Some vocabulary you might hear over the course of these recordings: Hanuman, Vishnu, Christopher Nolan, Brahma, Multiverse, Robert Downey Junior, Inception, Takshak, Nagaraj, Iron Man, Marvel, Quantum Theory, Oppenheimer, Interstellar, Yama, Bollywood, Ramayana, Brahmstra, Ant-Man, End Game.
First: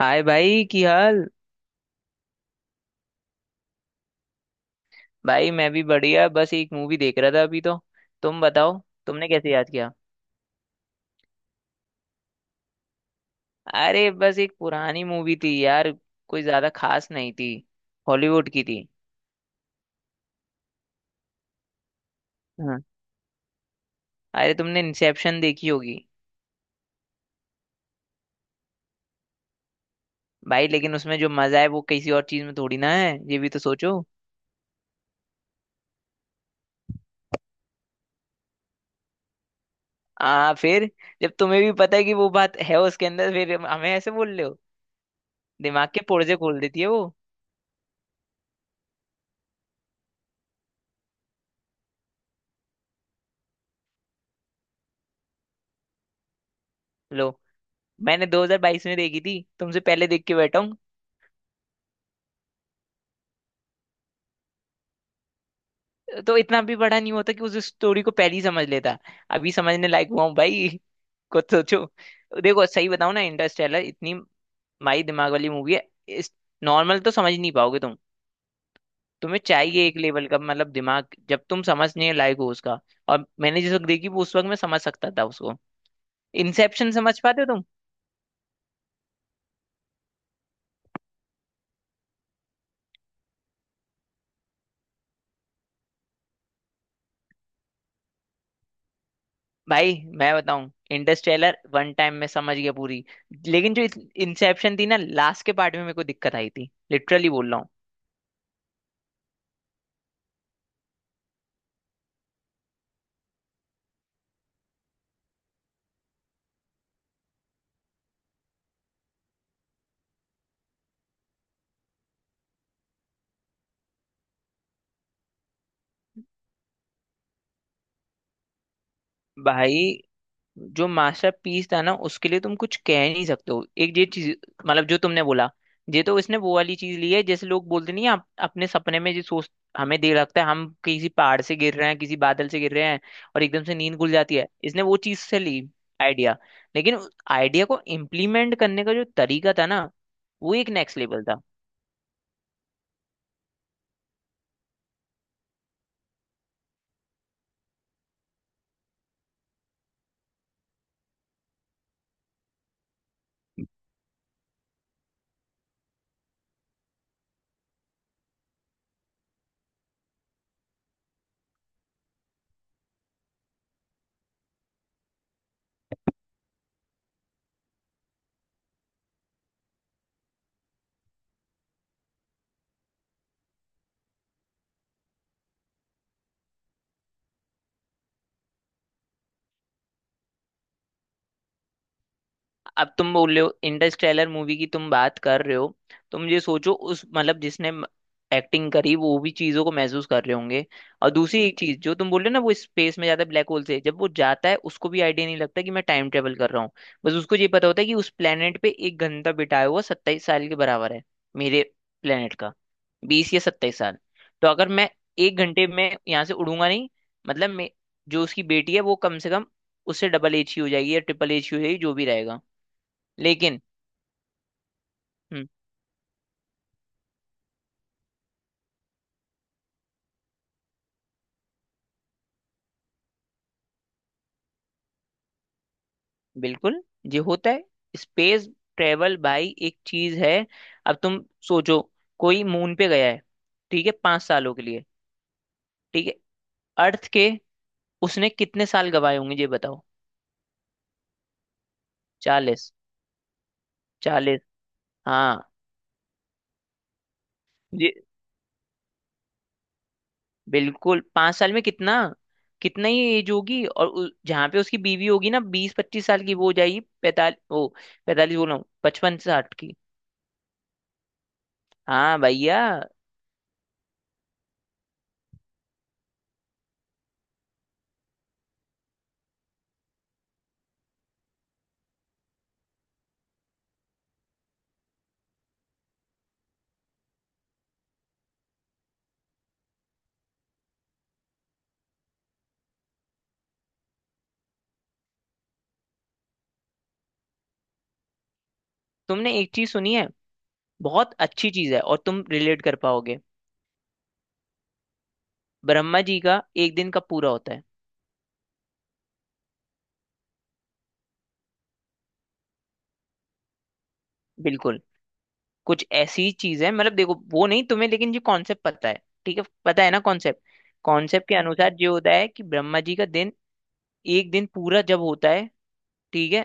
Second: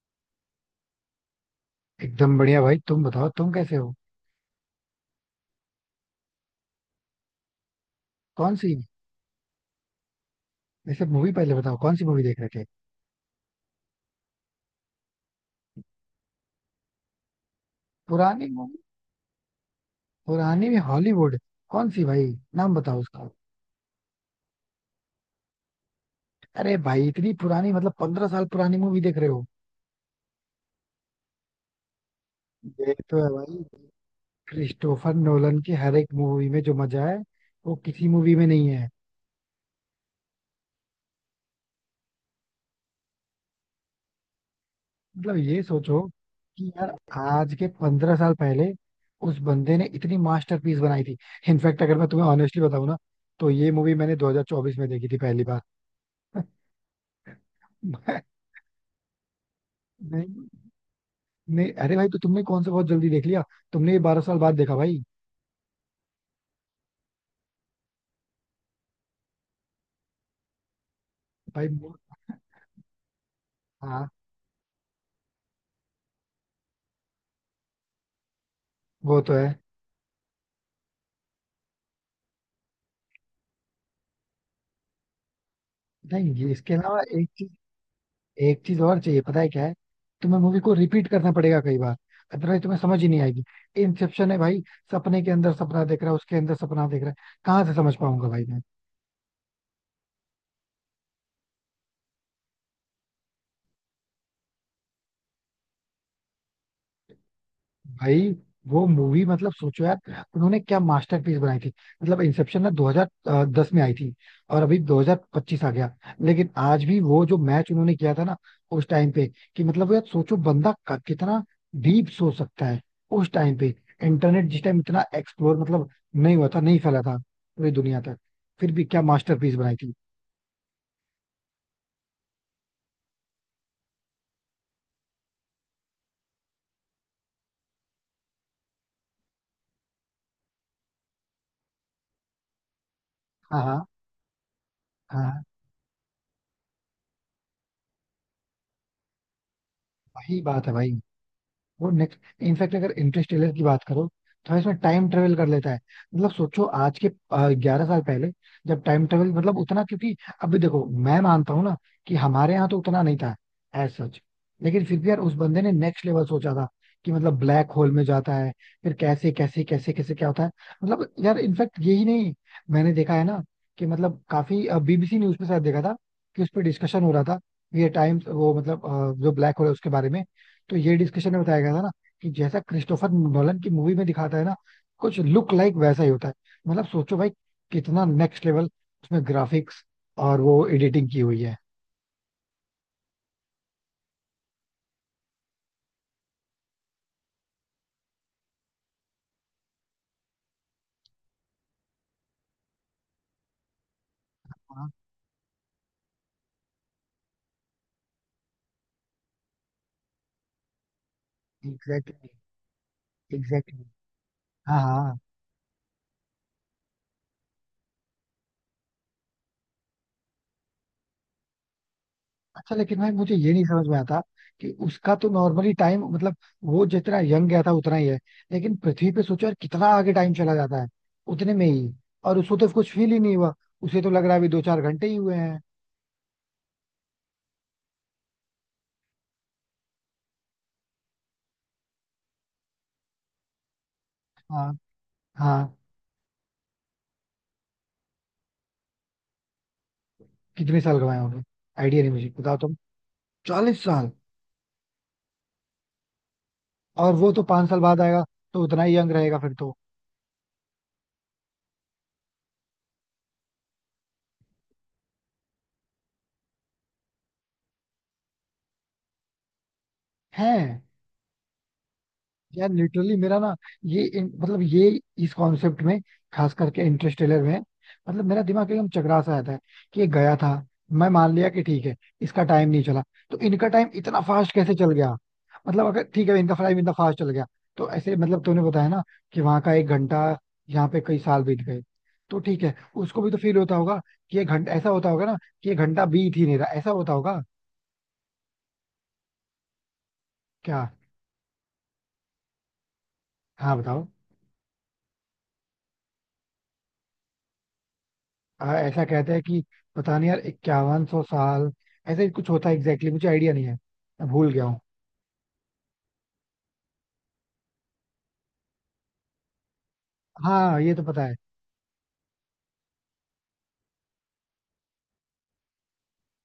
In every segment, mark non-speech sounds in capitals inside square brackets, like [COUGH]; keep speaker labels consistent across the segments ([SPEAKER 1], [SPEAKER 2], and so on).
[SPEAKER 1] हाय भाई की हाल।
[SPEAKER 2] एकदम बढ़िया भाई. तुम बताओ तुम कैसे हो.
[SPEAKER 1] भाई मैं भी बढ़िया, बस एक मूवी देख रहा था अभी तो। तुम
[SPEAKER 2] कौन सी.
[SPEAKER 1] बताओ। तुमने कैसे याद किया?
[SPEAKER 2] वैसे मूवी पहले बताओ कौन सी मूवी देख रहे थे.
[SPEAKER 1] अरे बस एक पुरानी मूवी थी यार, कोई ज्यादा खास नहीं थी।
[SPEAKER 2] पुरानी
[SPEAKER 1] हॉलीवुड की
[SPEAKER 2] मूवी.
[SPEAKER 1] थी।
[SPEAKER 2] पुरानी में हॉलीवुड. कौन सी भाई. नाम
[SPEAKER 1] हाँ,
[SPEAKER 2] बताओ उसका.
[SPEAKER 1] अरे तुमने इंसेप्शन देखी होगी।
[SPEAKER 2] अरे भाई इतनी पुरानी मतलब 15 साल पुरानी मूवी देख रहे हो.
[SPEAKER 1] भाई लेकिन उसमें जो मजा है वो किसी और चीज में थोड़ी ना
[SPEAKER 2] ये
[SPEAKER 1] है,
[SPEAKER 2] तो है
[SPEAKER 1] ये भी तो
[SPEAKER 2] भाई.
[SPEAKER 1] सोचो।
[SPEAKER 2] क्रिस्टोफर नोलन की हर एक मूवी में जो मजा है वो किसी मूवी में नहीं है.
[SPEAKER 1] आ फिर जब तुम्हें भी पता है कि वो बात है उसके अंदर, फिर हमें ऐसे बोल रहे हो।
[SPEAKER 2] मतलब ये
[SPEAKER 1] दिमाग
[SPEAKER 2] सोचो
[SPEAKER 1] के पुर्जे खोल
[SPEAKER 2] कि
[SPEAKER 1] देती है
[SPEAKER 2] यार
[SPEAKER 1] वो।
[SPEAKER 2] आज के 15 साल पहले उस बंदे ने इतनी मास्टरपीस बनाई थी. इनफैक्ट अगर मैं तुम्हें ऑनेस्टली बताऊं ना तो ये मूवी मैंने 2024 में देखी थी पहली बार.
[SPEAKER 1] लो, मैंने
[SPEAKER 2] [LAUGHS]
[SPEAKER 1] 2022 में देखी थी, तुमसे पहले देख के
[SPEAKER 2] नहीं
[SPEAKER 1] बैठा हूँ।
[SPEAKER 2] नहीं, अरे भाई तो तुमने कौन सा बहुत जल्दी देख लिया. तुमने ये 12 साल बाद देखा भाई.
[SPEAKER 1] तो इतना भी बड़ा नहीं होता कि उस स्टोरी को पहले ही समझ लेता। अभी समझने लायक हुआ हूँ भाई, कुछ
[SPEAKER 2] भाई
[SPEAKER 1] सोचो।
[SPEAKER 2] वो-
[SPEAKER 1] देखो सही बताऊँ ना, इंटरस्टेलर
[SPEAKER 2] हाँ.
[SPEAKER 1] इतनी माई दिमाग वाली मूवी है। इस नॉर्मल तो समझ नहीं पाओगे तुम।
[SPEAKER 2] वो तो
[SPEAKER 1] तुम्हें
[SPEAKER 2] है.
[SPEAKER 1] चाहिए एक लेवल का मतलब दिमाग, जब तुम समझने लायक हो उसका। और मैंने जिस वक्त देखी वो, उस वक्त मैं समझ सकता था उसको।
[SPEAKER 2] नहीं, ये इसके
[SPEAKER 1] इंसेप्शन
[SPEAKER 2] अलावा
[SPEAKER 1] समझ
[SPEAKER 2] एक
[SPEAKER 1] पाते हो
[SPEAKER 2] चीज.
[SPEAKER 1] तुम?
[SPEAKER 2] एक चीज और चाहिए पता है क्या है. तुम्हें मूवी को रिपीट करना पड़ेगा कई बार. अदरवाइज तुम्हें समझ ही नहीं आएगी. इंसेप्शन है भाई. सपने के अंदर सपना देख रहा है उसके अंदर सपना देख रहा है. कहाँ से समझ पाऊंगा भाई मैं.
[SPEAKER 1] भाई मैं बताऊं, इंटरस्टेलर वन टाइम में समझ गया पूरी। लेकिन जो इंसेप्शन थी ना, लास्ट के पार्ट में मेरे को दिक्कत आई थी, लिटरली बोल रहा हूँ।
[SPEAKER 2] भाई वो मूवी मतलब सोचो यार. उन्होंने क्या मास्टरपीस बनाई थी. मतलब इंसेप्शन ना 2010 में आई थी. और अभी 2025 आ गया. लेकिन आज भी वो जो मैच उन्होंने किया था ना उस टाइम पे. कि मतलब यार सोचो बंदा कितना डीप सोच सकता है उस टाइम पे. इंटरनेट जिस टाइम इतना एक्सप्लोर मतलब नहीं हुआ था नहीं फैला था पूरी दुनिया तक. फिर भी क्या मास्टरपीस बनाई
[SPEAKER 1] भाई
[SPEAKER 2] थी.
[SPEAKER 1] जो मास्टर पीस था ना, उसके लिए तुम कुछ कह नहीं सकते हो। एक ये चीज मतलब जो तुमने बोला, ये तो इसने वो वाली चीज ली है। जैसे लोग बोलते नहीं हैं, आप अपने सपने में ये सोच, हमें देर लगता है, हम किसी पहाड़ से गिर रहे हैं, किसी बादल से गिर रहे हैं, और
[SPEAKER 2] हाँ
[SPEAKER 1] एकदम से
[SPEAKER 2] हाँ.
[SPEAKER 1] नींद खुल जाती है। इसने वो चीज
[SPEAKER 2] हाँ
[SPEAKER 1] से
[SPEAKER 2] हाँ.
[SPEAKER 1] ली आइडिया। लेकिन आइडिया को इम्प्लीमेंट करने का जो तरीका था ना,
[SPEAKER 2] वही
[SPEAKER 1] वो
[SPEAKER 2] बात
[SPEAKER 1] एक
[SPEAKER 2] है भाई.
[SPEAKER 1] नेक्स्ट लेवल था।
[SPEAKER 2] वो नेक्स्ट. इनफैक्ट अगर इंटरस्टेलर की बात करो तो इसमें टाइम ट्रेवल कर लेता है. मतलब सोचो आज के 11 साल पहले. जब टाइम ट्रेवल मतलब उतना क्योंकि. अभी देखो मैं मानता हूँ ना कि हमारे यहाँ तो उतना नहीं था एज सच. लेकिन फिर भी यार उस बंदे ने नेक्स्ट लेवल सोचा था. कि मतलब ब्लैक होल में जाता है. फिर कैसे कैसे कैसे कैसे क्या होता है. मतलब यार इनफैक्ट यही नहीं. मैंने देखा है ना कि मतलब काफी बीबीसी न्यूज पे शायद देखा था कि उस पर डिस्कशन हो रहा था. ये टाइम वो मतलब जो ब्लैक होल है उसके बारे में. तो ये डिस्कशन में बताया गया था ना कि जैसा क्रिस्टोफर नोलन की मूवी में दिखाता है ना कुछ लुक लाइक वैसा ही होता है. मतलब सोचो भाई. कितना नेक्स्ट लेवल. उसमें ग्राफिक्स और वो एडिटिंग की हुई है.
[SPEAKER 1] अब तुम बोल रहे हो इंटरस्टेलर मूवी की तुम बात कर रहे हो, तो मुझे सोचो उस मतलब जिसने एक्टिंग करी, वो भी चीजों को महसूस कर रहे होंगे। और दूसरी एक चीज जो तुम बोल रहे हो ना, वो स्पेस में जाता है ब्लैक होल से, जब वो जाता है उसको
[SPEAKER 2] हाँ.
[SPEAKER 1] भी आइडिया नहीं लगता कि मैं टाइम ट्रेवल कर रहा हूँ। बस उसको ये पता होता है कि उस प्लेनेट पे एक घंटा बिताया हुआ 27 साल के बराबर है मेरे
[SPEAKER 2] एग्जैक्टली.
[SPEAKER 1] प्लेनेट का। 20 या 27
[SPEAKER 2] एग्जैक्टली.
[SPEAKER 1] साल। तो अगर
[SPEAKER 2] हाँ
[SPEAKER 1] मैं
[SPEAKER 2] हाँ.
[SPEAKER 1] एक घंटे में यहाँ से उड़ूंगा नहीं, मतलब मे- जो उसकी बेटी है वो कम से कम उससे डबल एज ही हो जाएगी, या ट्रिपल एज ही हो जाएगी, जो भी रहेगा।
[SPEAKER 2] अच्छा लेकिन भाई मुझे ये
[SPEAKER 1] लेकिन
[SPEAKER 2] नहीं समझ में आता कि उसका तो
[SPEAKER 1] हम्म,
[SPEAKER 2] नॉर्मली टाइम मतलब वो जितना यंग गया था उतना ही है. लेकिन पृथ्वी पे सोचो यार कितना आगे टाइम चला जाता है उतने में ही. और उसको तो कुछ फील ही नहीं हुआ. उसे तो लग रहा है अभी दो चार घंटे ही हुए हैं.
[SPEAKER 1] बिल्कुल, ये होता है। स्पेस ट्रेवल भाई एक चीज है। अब तुम सोचो, कोई मून पे गया है, ठीक है, 5 सालों के
[SPEAKER 2] हाँ
[SPEAKER 1] लिए।
[SPEAKER 2] हाँ.
[SPEAKER 1] ठीक है, अर्थ के उसने कितने साल गवाए होंगे ये बताओ?
[SPEAKER 2] कितने साल कमाए होंगे. आइडिया नहीं मुझे बताओ
[SPEAKER 1] 40।
[SPEAKER 2] तुम. 40 साल.
[SPEAKER 1] 40, हाँ।
[SPEAKER 2] और वो तो 5 साल
[SPEAKER 1] ये
[SPEAKER 2] बाद आएगा. तो उतना ही यंग रहेगा फिर तो.
[SPEAKER 1] बिल्कुल, 5 साल में कितना, कितना ही एज होगी, और जहाँ पे उसकी बीवी होगी ना, 20 25 साल की, वो हो जाएगी 45। ओ 45 बोल रहा हूँ, 55 60 की।
[SPEAKER 2] है.
[SPEAKER 1] हाँ भैया।
[SPEAKER 2] यार लिटरली मेरा ना ये मतलब ये इस कॉन्सेप्ट में. खास करके इंटरस्टेलर में. मतलब मेरा दिमाग एकदम चकरा सा आता है कि ये गया था. मैं मान लिया कि ठीक है इसका टाइम नहीं चला. तो इनका टाइम इतना फास्ट कैसे चल गया. मतलब अगर ठीक है इनका टाइम इतना फास्ट चल गया तो ऐसे मतलब तूने बताया ना कि वहां का 1 घंटा यहाँ पे कई साल बीत गए. तो ठीक है. उसको भी तो फील होता होगा कि ये घंटा ऐसा होता होगा ना कि ये घंटा बीत ही नहीं रहा ऐसा होता होगा.
[SPEAKER 1] तुमने एक चीज सुनी है?
[SPEAKER 2] क्या.
[SPEAKER 1] बहुत अच्छी चीज है और तुम रिलेट कर पाओगे।
[SPEAKER 2] हाँ, बताओ.
[SPEAKER 1] ब्रह्मा जी का एक दिन का पूरा होता है।
[SPEAKER 2] ऐसा कहते हैं कि पता नहीं यार 5100 साल ऐसा ही कुछ होता है एग्जैक्टली exactly, मुझे आइडिया नहीं है. मैं भूल गया हूँ.
[SPEAKER 1] बिल्कुल, कुछ ऐसी चीज है। मतलब देखो वो नहीं तुम्हें, लेकिन ये कॉन्सेप्ट पता है? ठीक है, पता है ना कॉन्सेप्ट।
[SPEAKER 2] हाँ ये तो पता
[SPEAKER 1] कॉन्सेप्ट
[SPEAKER 2] है.
[SPEAKER 1] के अनुसार ये होता है कि ब्रह्मा जी का दिन, एक दिन पूरा जब होता है, ठीक है,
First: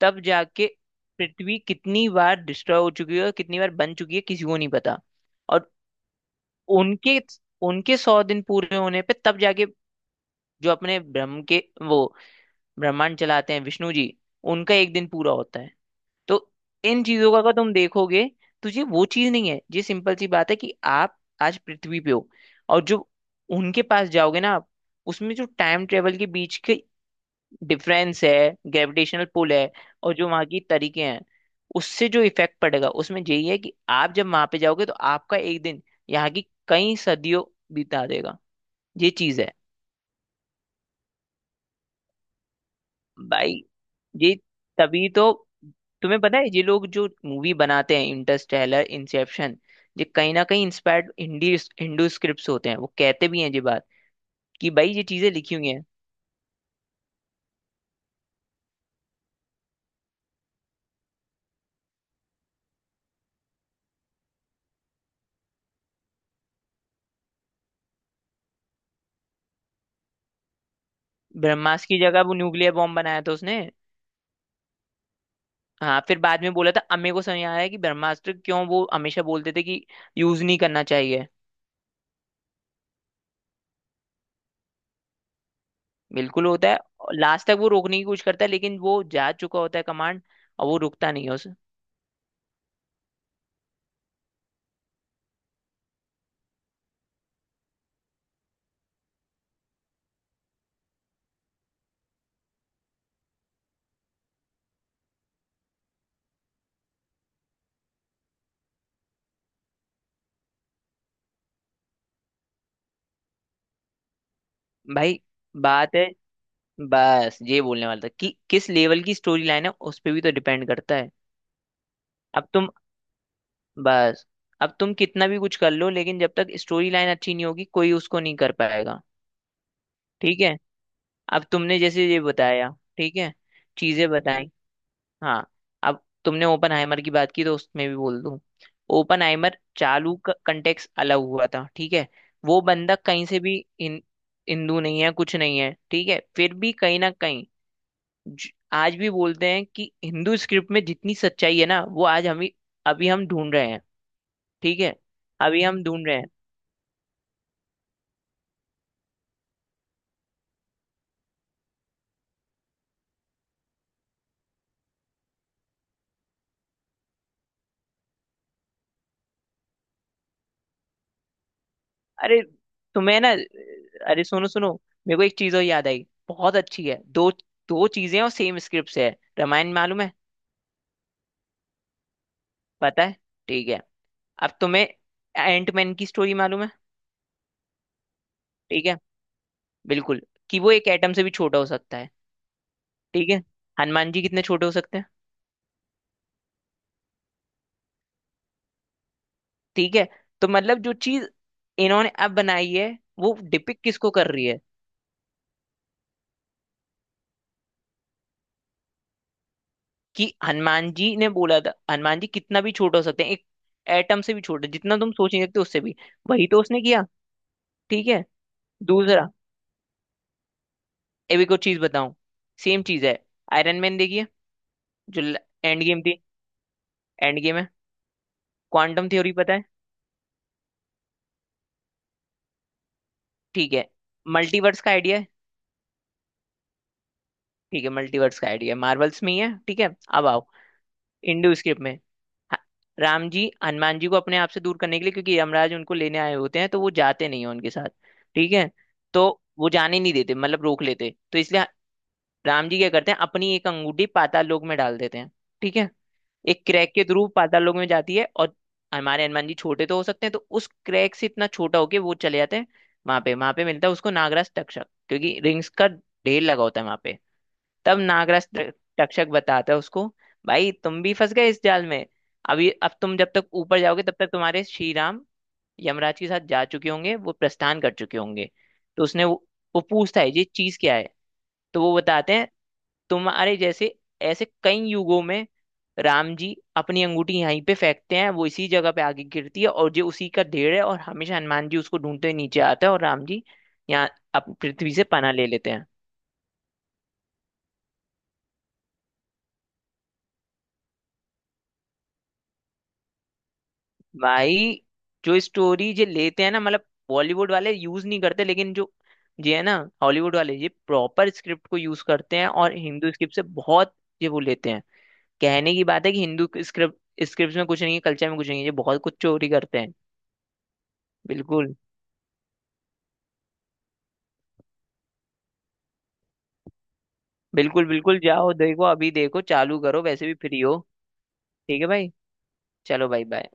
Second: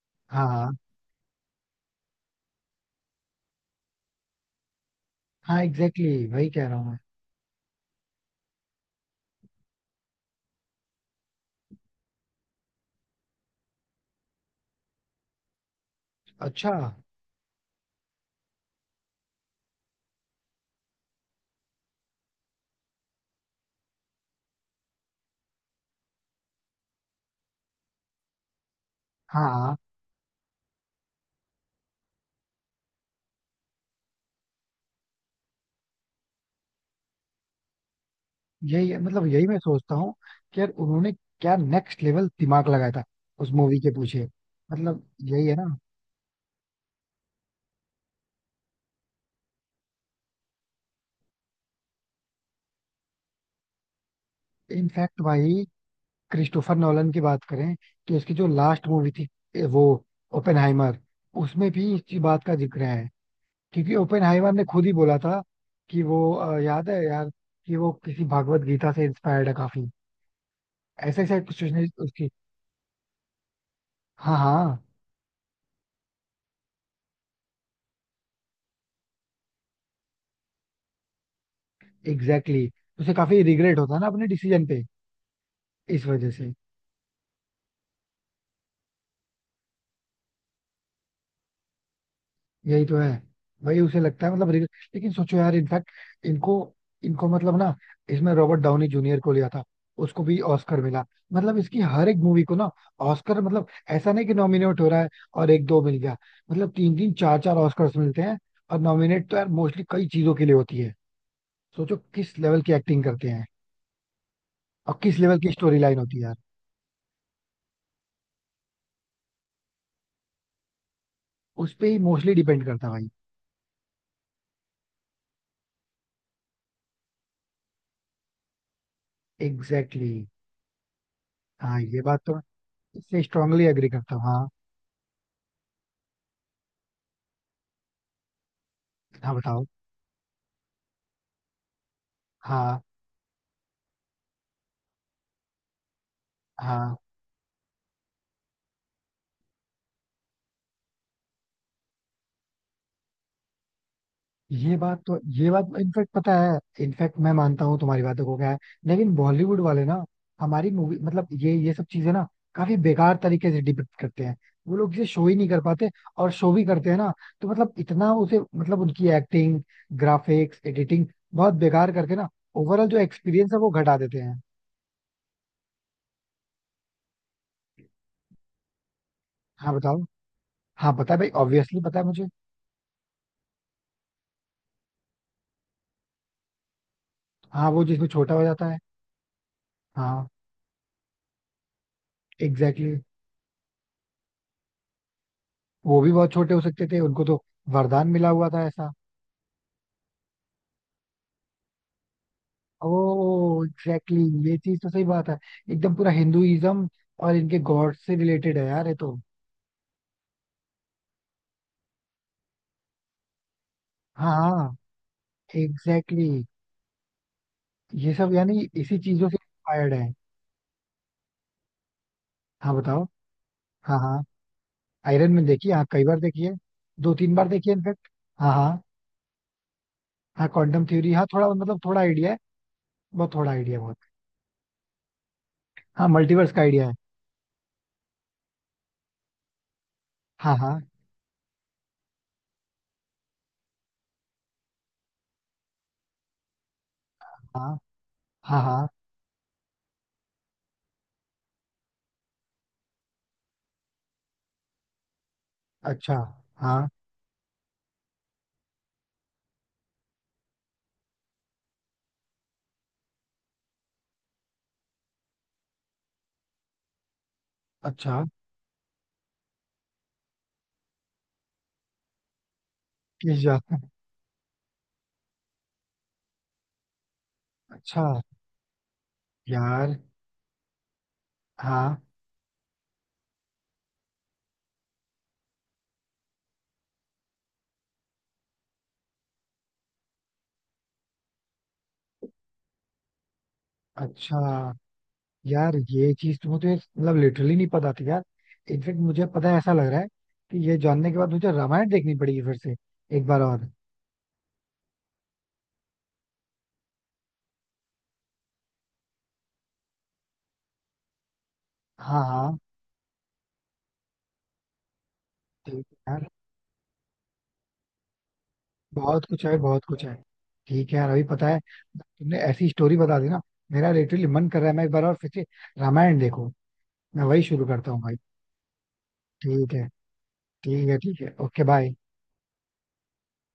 [SPEAKER 1] तब जाके
[SPEAKER 2] हाँ
[SPEAKER 1] पृथ्वी कितनी बार डिस्ट्रॉय हो चुकी है और कितनी बार बन चुकी है किसी को नहीं पता।
[SPEAKER 2] हाँ
[SPEAKER 1] और
[SPEAKER 2] एग्जैक्टली exactly, वही कह रहा हूँ मैं.
[SPEAKER 1] उनके, उनके 100 दिन पूरे होने पे तब जाके, जो अपने ब्रह्म के वो ब्रह्मांड चलाते हैं विष्णु जी, उनका एक दिन पूरा होता है। तो
[SPEAKER 2] अच्छा.
[SPEAKER 1] इन चीजों का अगर तुम देखोगे, तो ये वो चीज नहीं है, ये सिंपल सी बात है कि आप आज पृथ्वी पे हो, और जो उनके पास जाओगे ना आप, उसमें जो टाइम ट्रेवल के बीच के डिफरेंस है, ग्रेविटेशनल पुल है,
[SPEAKER 2] हाँ.
[SPEAKER 1] और जो वहाँ की तरीके हैं, उससे जो इफेक्ट पड़ेगा, उसमें यही है कि आप जब वहां पे जाओगे तो आपका एक दिन यहाँ की कई सदियों बिता देगा।
[SPEAKER 2] यही
[SPEAKER 1] ये
[SPEAKER 2] मतलब
[SPEAKER 1] चीज
[SPEAKER 2] यही
[SPEAKER 1] है
[SPEAKER 2] मैं सोचता हूँ कि यार उन्होंने क्या नेक्स्ट लेवल दिमाग लगाया था उस
[SPEAKER 1] भाई।
[SPEAKER 2] मूवी के पीछे.
[SPEAKER 1] ये
[SPEAKER 2] मतलब.
[SPEAKER 1] तभी तो
[SPEAKER 2] यही है ना.
[SPEAKER 1] तुम्हें पता है, ये लोग जो मूवी बनाते हैं इंटरस्टेलर इंसेप्शन, ये कहीं ना कहीं इंस्पायर्ड हिंदी, हिंदू स्क्रिप्ट्स होते हैं। वो कहते भी हैं ये बात, कि भाई ये
[SPEAKER 2] इनफैक्ट
[SPEAKER 1] चीजें
[SPEAKER 2] भाई
[SPEAKER 1] लिखी हुई हैं।
[SPEAKER 2] क्रिस्टोफर नॉलन की बात करें तो इसकी जो लास्ट मूवी थी वो ओपेनहाइमर उसमें भी इसी बात का जिक्र है. क्योंकि ओपेनहाइमर ने खुद ही बोला था कि वो याद है यार कि वो किसी भागवत गीता से इंस्पायर्ड है काफी. ऐसे ऐसे कुछ उसने
[SPEAKER 1] ब्रह्मास्त्र की जगह
[SPEAKER 2] उसकी.
[SPEAKER 1] वो न्यूक्लियर बॉम्ब बनाया था उसने।
[SPEAKER 2] हाँ हाँ.
[SPEAKER 1] हाँ, फिर बाद में बोला था अम्मे को समझ आया कि ब्रह्मास्त्र क्यों वो हमेशा बोलते थे कि यूज नहीं करना चाहिए।
[SPEAKER 2] Exactly exactly. उसे काफी रिग्रेट होता है ना अपने डिसीजन पे इस वजह
[SPEAKER 1] बिल्कुल
[SPEAKER 2] से.
[SPEAKER 1] होता है। लास्ट तक वो रोकने की कोशिश करता है, लेकिन वो जा चुका होता है कमांड, और वो रुकता नहीं है उस।
[SPEAKER 2] यही तो है भाई. उसे लगता है मतलब. लेकिन सोचो यार इनफैक्ट इनको इनको मतलब ना इसमें रॉबर्ट डाउनी जूनियर को लिया था उसको भी ऑस्कर मिला. मतलब इसकी हर एक मूवी को ना ऑस्कर मतलब ऐसा नहीं कि नॉमिनेट हो रहा है और एक दो मिल गया. मतलब तीन तीन चार चार ऑस्कर्स मिलते हैं. और नॉमिनेट तो यार मोस्टली कई चीजों के लिए होती है. सोचो किस लेवल की एक्टिंग करते हैं और किस
[SPEAKER 1] भाई
[SPEAKER 2] लेवल की स्टोरी
[SPEAKER 1] बात
[SPEAKER 2] लाइन
[SPEAKER 1] है,
[SPEAKER 2] होती है यार.
[SPEAKER 1] बस ये बोलने वाला था कि किस लेवल की स्टोरी लाइन है उस पे भी तो डिपेंड करता है।
[SPEAKER 2] उस पे ही मोस्टली
[SPEAKER 1] अब
[SPEAKER 2] डिपेंड
[SPEAKER 1] तुम
[SPEAKER 2] करता है भाई.
[SPEAKER 1] बस, अब तुम कितना भी कुछ कर लो, लेकिन जब तक स्टोरी लाइन अच्छी नहीं होगी कोई उसको नहीं कर पाएगा।
[SPEAKER 2] Exactly exactly.
[SPEAKER 1] ठीक है, अब तुमने
[SPEAKER 2] हाँ ये
[SPEAKER 1] जैसे ये
[SPEAKER 2] बात तो मैं
[SPEAKER 1] बताया, ठीक
[SPEAKER 2] इससे
[SPEAKER 1] है,
[SPEAKER 2] स्ट्रांगली एग्री
[SPEAKER 1] चीजें
[SPEAKER 2] करता हूँ हाँ.
[SPEAKER 1] बताई, हाँ। अब तुमने ओपन हाइमर की बात की तो उसमें भी बोल दूं, ओपन
[SPEAKER 2] हाँ
[SPEAKER 1] हाइमर
[SPEAKER 2] बताओ.
[SPEAKER 1] चालू का कंटेक्स अलग हुआ था, ठीक है। वो
[SPEAKER 2] हाँ
[SPEAKER 1] बंदा कहीं से भी इन हिंदू नहीं है, कुछ नहीं है, ठीक है, फिर भी
[SPEAKER 2] हाँ,
[SPEAKER 1] कहीं ना कहीं, आज भी बोलते हैं कि हिंदू स्क्रिप्ट में जितनी सच्चाई है ना वो आज हम, अभी हम ढूंढ रहे हैं।
[SPEAKER 2] ये
[SPEAKER 1] ठीक है,
[SPEAKER 2] बात तो ये
[SPEAKER 1] अभी
[SPEAKER 2] बात तो
[SPEAKER 1] हम ढूंढ
[SPEAKER 2] इनफैक्ट
[SPEAKER 1] रहे हैं।
[SPEAKER 2] पता है. इनफैक्ट मैं मानता हूँ तुम्हारी बातों को क्या है. लेकिन बॉलीवुड वाले ना हमारी मूवी मतलब ये सब चीजें ना काफी बेकार तरीके से डिपिक्ट करते हैं. वो लोग इसे शो ही नहीं कर पाते. और शो भी करते हैं ना तो मतलब इतना उसे मतलब उनकी एक्टिंग ग्राफिक्स एडिटिंग बहुत बेकार करके ना
[SPEAKER 1] अरे
[SPEAKER 2] ओवरऑल जो
[SPEAKER 1] तुम्हें ना,
[SPEAKER 2] एक्सपीरियंस है वो घटा देते
[SPEAKER 1] अरे
[SPEAKER 2] हैं.
[SPEAKER 1] सुनो सुनो, मेरे को एक चीज और याद आई बहुत अच्छी है। दो, दो चीजें और सेम स्क्रिप्ट से है। रामायण
[SPEAKER 2] हाँ बताओ.
[SPEAKER 1] मालूम है?
[SPEAKER 2] हाँ पता है भाई ऑब्वियसली पता है मुझे.
[SPEAKER 1] पता है, ठीक है। अब तुम्हें एंटमैन की स्टोरी मालूम है?
[SPEAKER 2] हाँ वो जिसमें छोटा हो जाता है.
[SPEAKER 1] ठीक है, बिल्कुल,
[SPEAKER 2] हाँ
[SPEAKER 1] कि वो एक एटम से भी छोटा हो सकता है।
[SPEAKER 2] Exactly exactly.
[SPEAKER 1] ठीक है, हनुमान जी कितने छोटे हो सकते हैं?
[SPEAKER 2] वो भी बहुत छोटे हो सकते थे उनको तो वरदान मिला हुआ था ऐसा.
[SPEAKER 1] ठीक है, तो मतलब जो चीज इन्होंने अब बनाई है,
[SPEAKER 2] ओ
[SPEAKER 1] वो डिपिक्ट किसको
[SPEAKER 2] एग्जैक्टली
[SPEAKER 1] कर रही
[SPEAKER 2] exactly, ये
[SPEAKER 1] है?
[SPEAKER 2] चीज तो सही बात है. एकदम पूरा हिंदुइज्म और इनके गॉड से रिलेटेड है यार ये तो.
[SPEAKER 1] कि हनुमान जी ने बोला था, हनुमान जी कितना भी छोटा हो सकते हैं, एक एटम
[SPEAKER 2] हाँ
[SPEAKER 1] से भी छोटे,
[SPEAKER 2] हाँ
[SPEAKER 1] जितना तुम सोच नहीं सकते उससे भी।
[SPEAKER 2] Exactly exactly.
[SPEAKER 1] वही तो उसने किया। ठीक
[SPEAKER 2] ये
[SPEAKER 1] है,
[SPEAKER 2] सब यानी इसी चीजों
[SPEAKER 1] दूसरा,
[SPEAKER 2] से इंस्पायर्ड है.
[SPEAKER 1] अभी को चीज बताऊं,
[SPEAKER 2] हाँ
[SPEAKER 1] सेम
[SPEAKER 2] बताओ.
[SPEAKER 1] चीज है। आयरन मैन
[SPEAKER 2] हाँ हाँ.
[SPEAKER 1] देखिए। जो
[SPEAKER 2] आयरन मैन देखिए.
[SPEAKER 1] एंड
[SPEAKER 2] हाँ
[SPEAKER 1] गेम
[SPEAKER 2] कई बार
[SPEAKER 1] थी,
[SPEAKER 2] देखिए. दो तीन
[SPEAKER 1] एंड
[SPEAKER 2] बार
[SPEAKER 1] गेम है,
[SPEAKER 2] देखिए इनफेक्ट. हाँ हाँ.
[SPEAKER 1] क्वांटम थ्योरी पता है?
[SPEAKER 2] हाँ क्वांटम थ्योरी हाँ थोड़ा मतलब थोड़ा आइडिया है. बहुत थोड़ा
[SPEAKER 1] ठीक
[SPEAKER 2] आइडिया
[SPEAKER 1] है,
[SPEAKER 2] बहुत.
[SPEAKER 1] मल्टीवर्स का आइडिया है।
[SPEAKER 2] हाँ मल्टीवर्स का आइडिया है.
[SPEAKER 1] ठीक है, मल्टीवर्स का आइडिया मार्वल्स में ही है, ठीक है। अब आओ
[SPEAKER 2] हाँ हाँ.
[SPEAKER 1] इंडो स्क्रिप्ट में। ह- राम जी हनुमान जी को अपने आप से दूर करने के लिए, क्योंकि यमराज उनको लेने आए होते हैं तो वो जाते नहीं है उनके
[SPEAKER 2] हाँ
[SPEAKER 1] साथ, ठीक
[SPEAKER 2] हाँ
[SPEAKER 1] है,
[SPEAKER 2] हाँ.
[SPEAKER 1] तो वो जाने नहीं देते, मतलब रोक लेते तो, इसलिए राम जी क्या करते हैं, अपनी एक अंगूठी पाताल लोक में डाल देते हैं। ठीक है,
[SPEAKER 2] अच्छा.
[SPEAKER 1] एक
[SPEAKER 2] हाँ.
[SPEAKER 1] क्रैक के थ्रू पाताल लोक में जाती है, और हमारे हनुमान जी छोटे तो हो सकते हैं तो उस क्रैक से इतना छोटा होके वो चले जाते हैं। वहां पे, वहां पे मिलता है उसको नागराज तक्षक, क्योंकि रिंग्स का ढेर लगा होता है वहां पे। तब
[SPEAKER 2] अच्छा.
[SPEAKER 1] तक्षक बताता है उसको, भाई तुम भी फंस गए इस जाल में। अभी अब तुम जब
[SPEAKER 2] किस
[SPEAKER 1] तक
[SPEAKER 2] जा.
[SPEAKER 1] ऊपर जाओगे तब तक तुम्हारे श्री राम यमराज के साथ जा चुके होंगे, वो प्रस्थान कर
[SPEAKER 2] अच्छा.
[SPEAKER 1] चुके होंगे। तो उसने वो
[SPEAKER 2] यार.
[SPEAKER 1] पूछता है ये चीज क्या है, तो वो
[SPEAKER 2] हाँ.
[SPEAKER 1] बताते हैं, तुम्हारे जैसे ऐसे कई युगों में राम जी अपनी अंगूठी यहीं पे फेंकते हैं, वो इसी जगह पे आगे गिरती है, और ये उसी का ढेर है, और हमेशा हनुमान जी उसको ढूंढते हुए नीचे आते हैं और राम जी यहाँ
[SPEAKER 2] अच्छा
[SPEAKER 1] पृथ्वी से पनाह ले लेते
[SPEAKER 2] यार
[SPEAKER 1] हैं।
[SPEAKER 2] ये चीज तो मुझे मतलब लिटरली नहीं पता थी यार. इनफेक्ट मुझे पता है ऐसा लग रहा है कि ये जानने के बाद मुझे रामायण देखनी पड़ेगी फिर से एक बार और.
[SPEAKER 1] भाई जो स्टोरी ये लेते हैं ना, मतलब बॉलीवुड वाले यूज नहीं करते, लेकिन जो ये है ना, हॉलीवुड वाले ये प्रॉपर स्क्रिप्ट को यूज
[SPEAKER 2] हाँ
[SPEAKER 1] करते हैं,
[SPEAKER 2] हाँ.
[SPEAKER 1] और हिंदू स्क्रिप्ट से बहुत ये वो लेते हैं। कहने की
[SPEAKER 2] ठीक
[SPEAKER 1] बात
[SPEAKER 2] है
[SPEAKER 1] है कि
[SPEAKER 2] यार
[SPEAKER 1] हिंदू स्क्रिप्ट, स्क्रिप्ट में कुछ नहीं है, कल्चर में कुछ नहीं है, ये बहुत कुछ
[SPEAKER 2] बहुत कुछ
[SPEAKER 1] चोरी
[SPEAKER 2] है
[SPEAKER 1] करते
[SPEAKER 2] बहुत
[SPEAKER 1] हैं।
[SPEAKER 2] कुछ है. ठीक है यार अभी पता है
[SPEAKER 1] बिल्कुल,
[SPEAKER 2] तुमने ऐसी स्टोरी बता दी ना मेरा लिटरली मन कर रहा है मैं एक बार और फिर से रामायण देखूं. मैं वही शुरू
[SPEAKER 1] बिल्कुल,
[SPEAKER 2] करता हूँ भाई.
[SPEAKER 1] बिल्कुल, जाओ देखो अभी, देखो
[SPEAKER 2] ठीक
[SPEAKER 1] चालू
[SPEAKER 2] है.
[SPEAKER 1] करो, वैसे भी फ्री हो।
[SPEAKER 2] ठीक है, ठीक है, ओके,
[SPEAKER 1] ठीक है
[SPEAKER 2] बाय.
[SPEAKER 1] भाई, चलो भाई, बाय।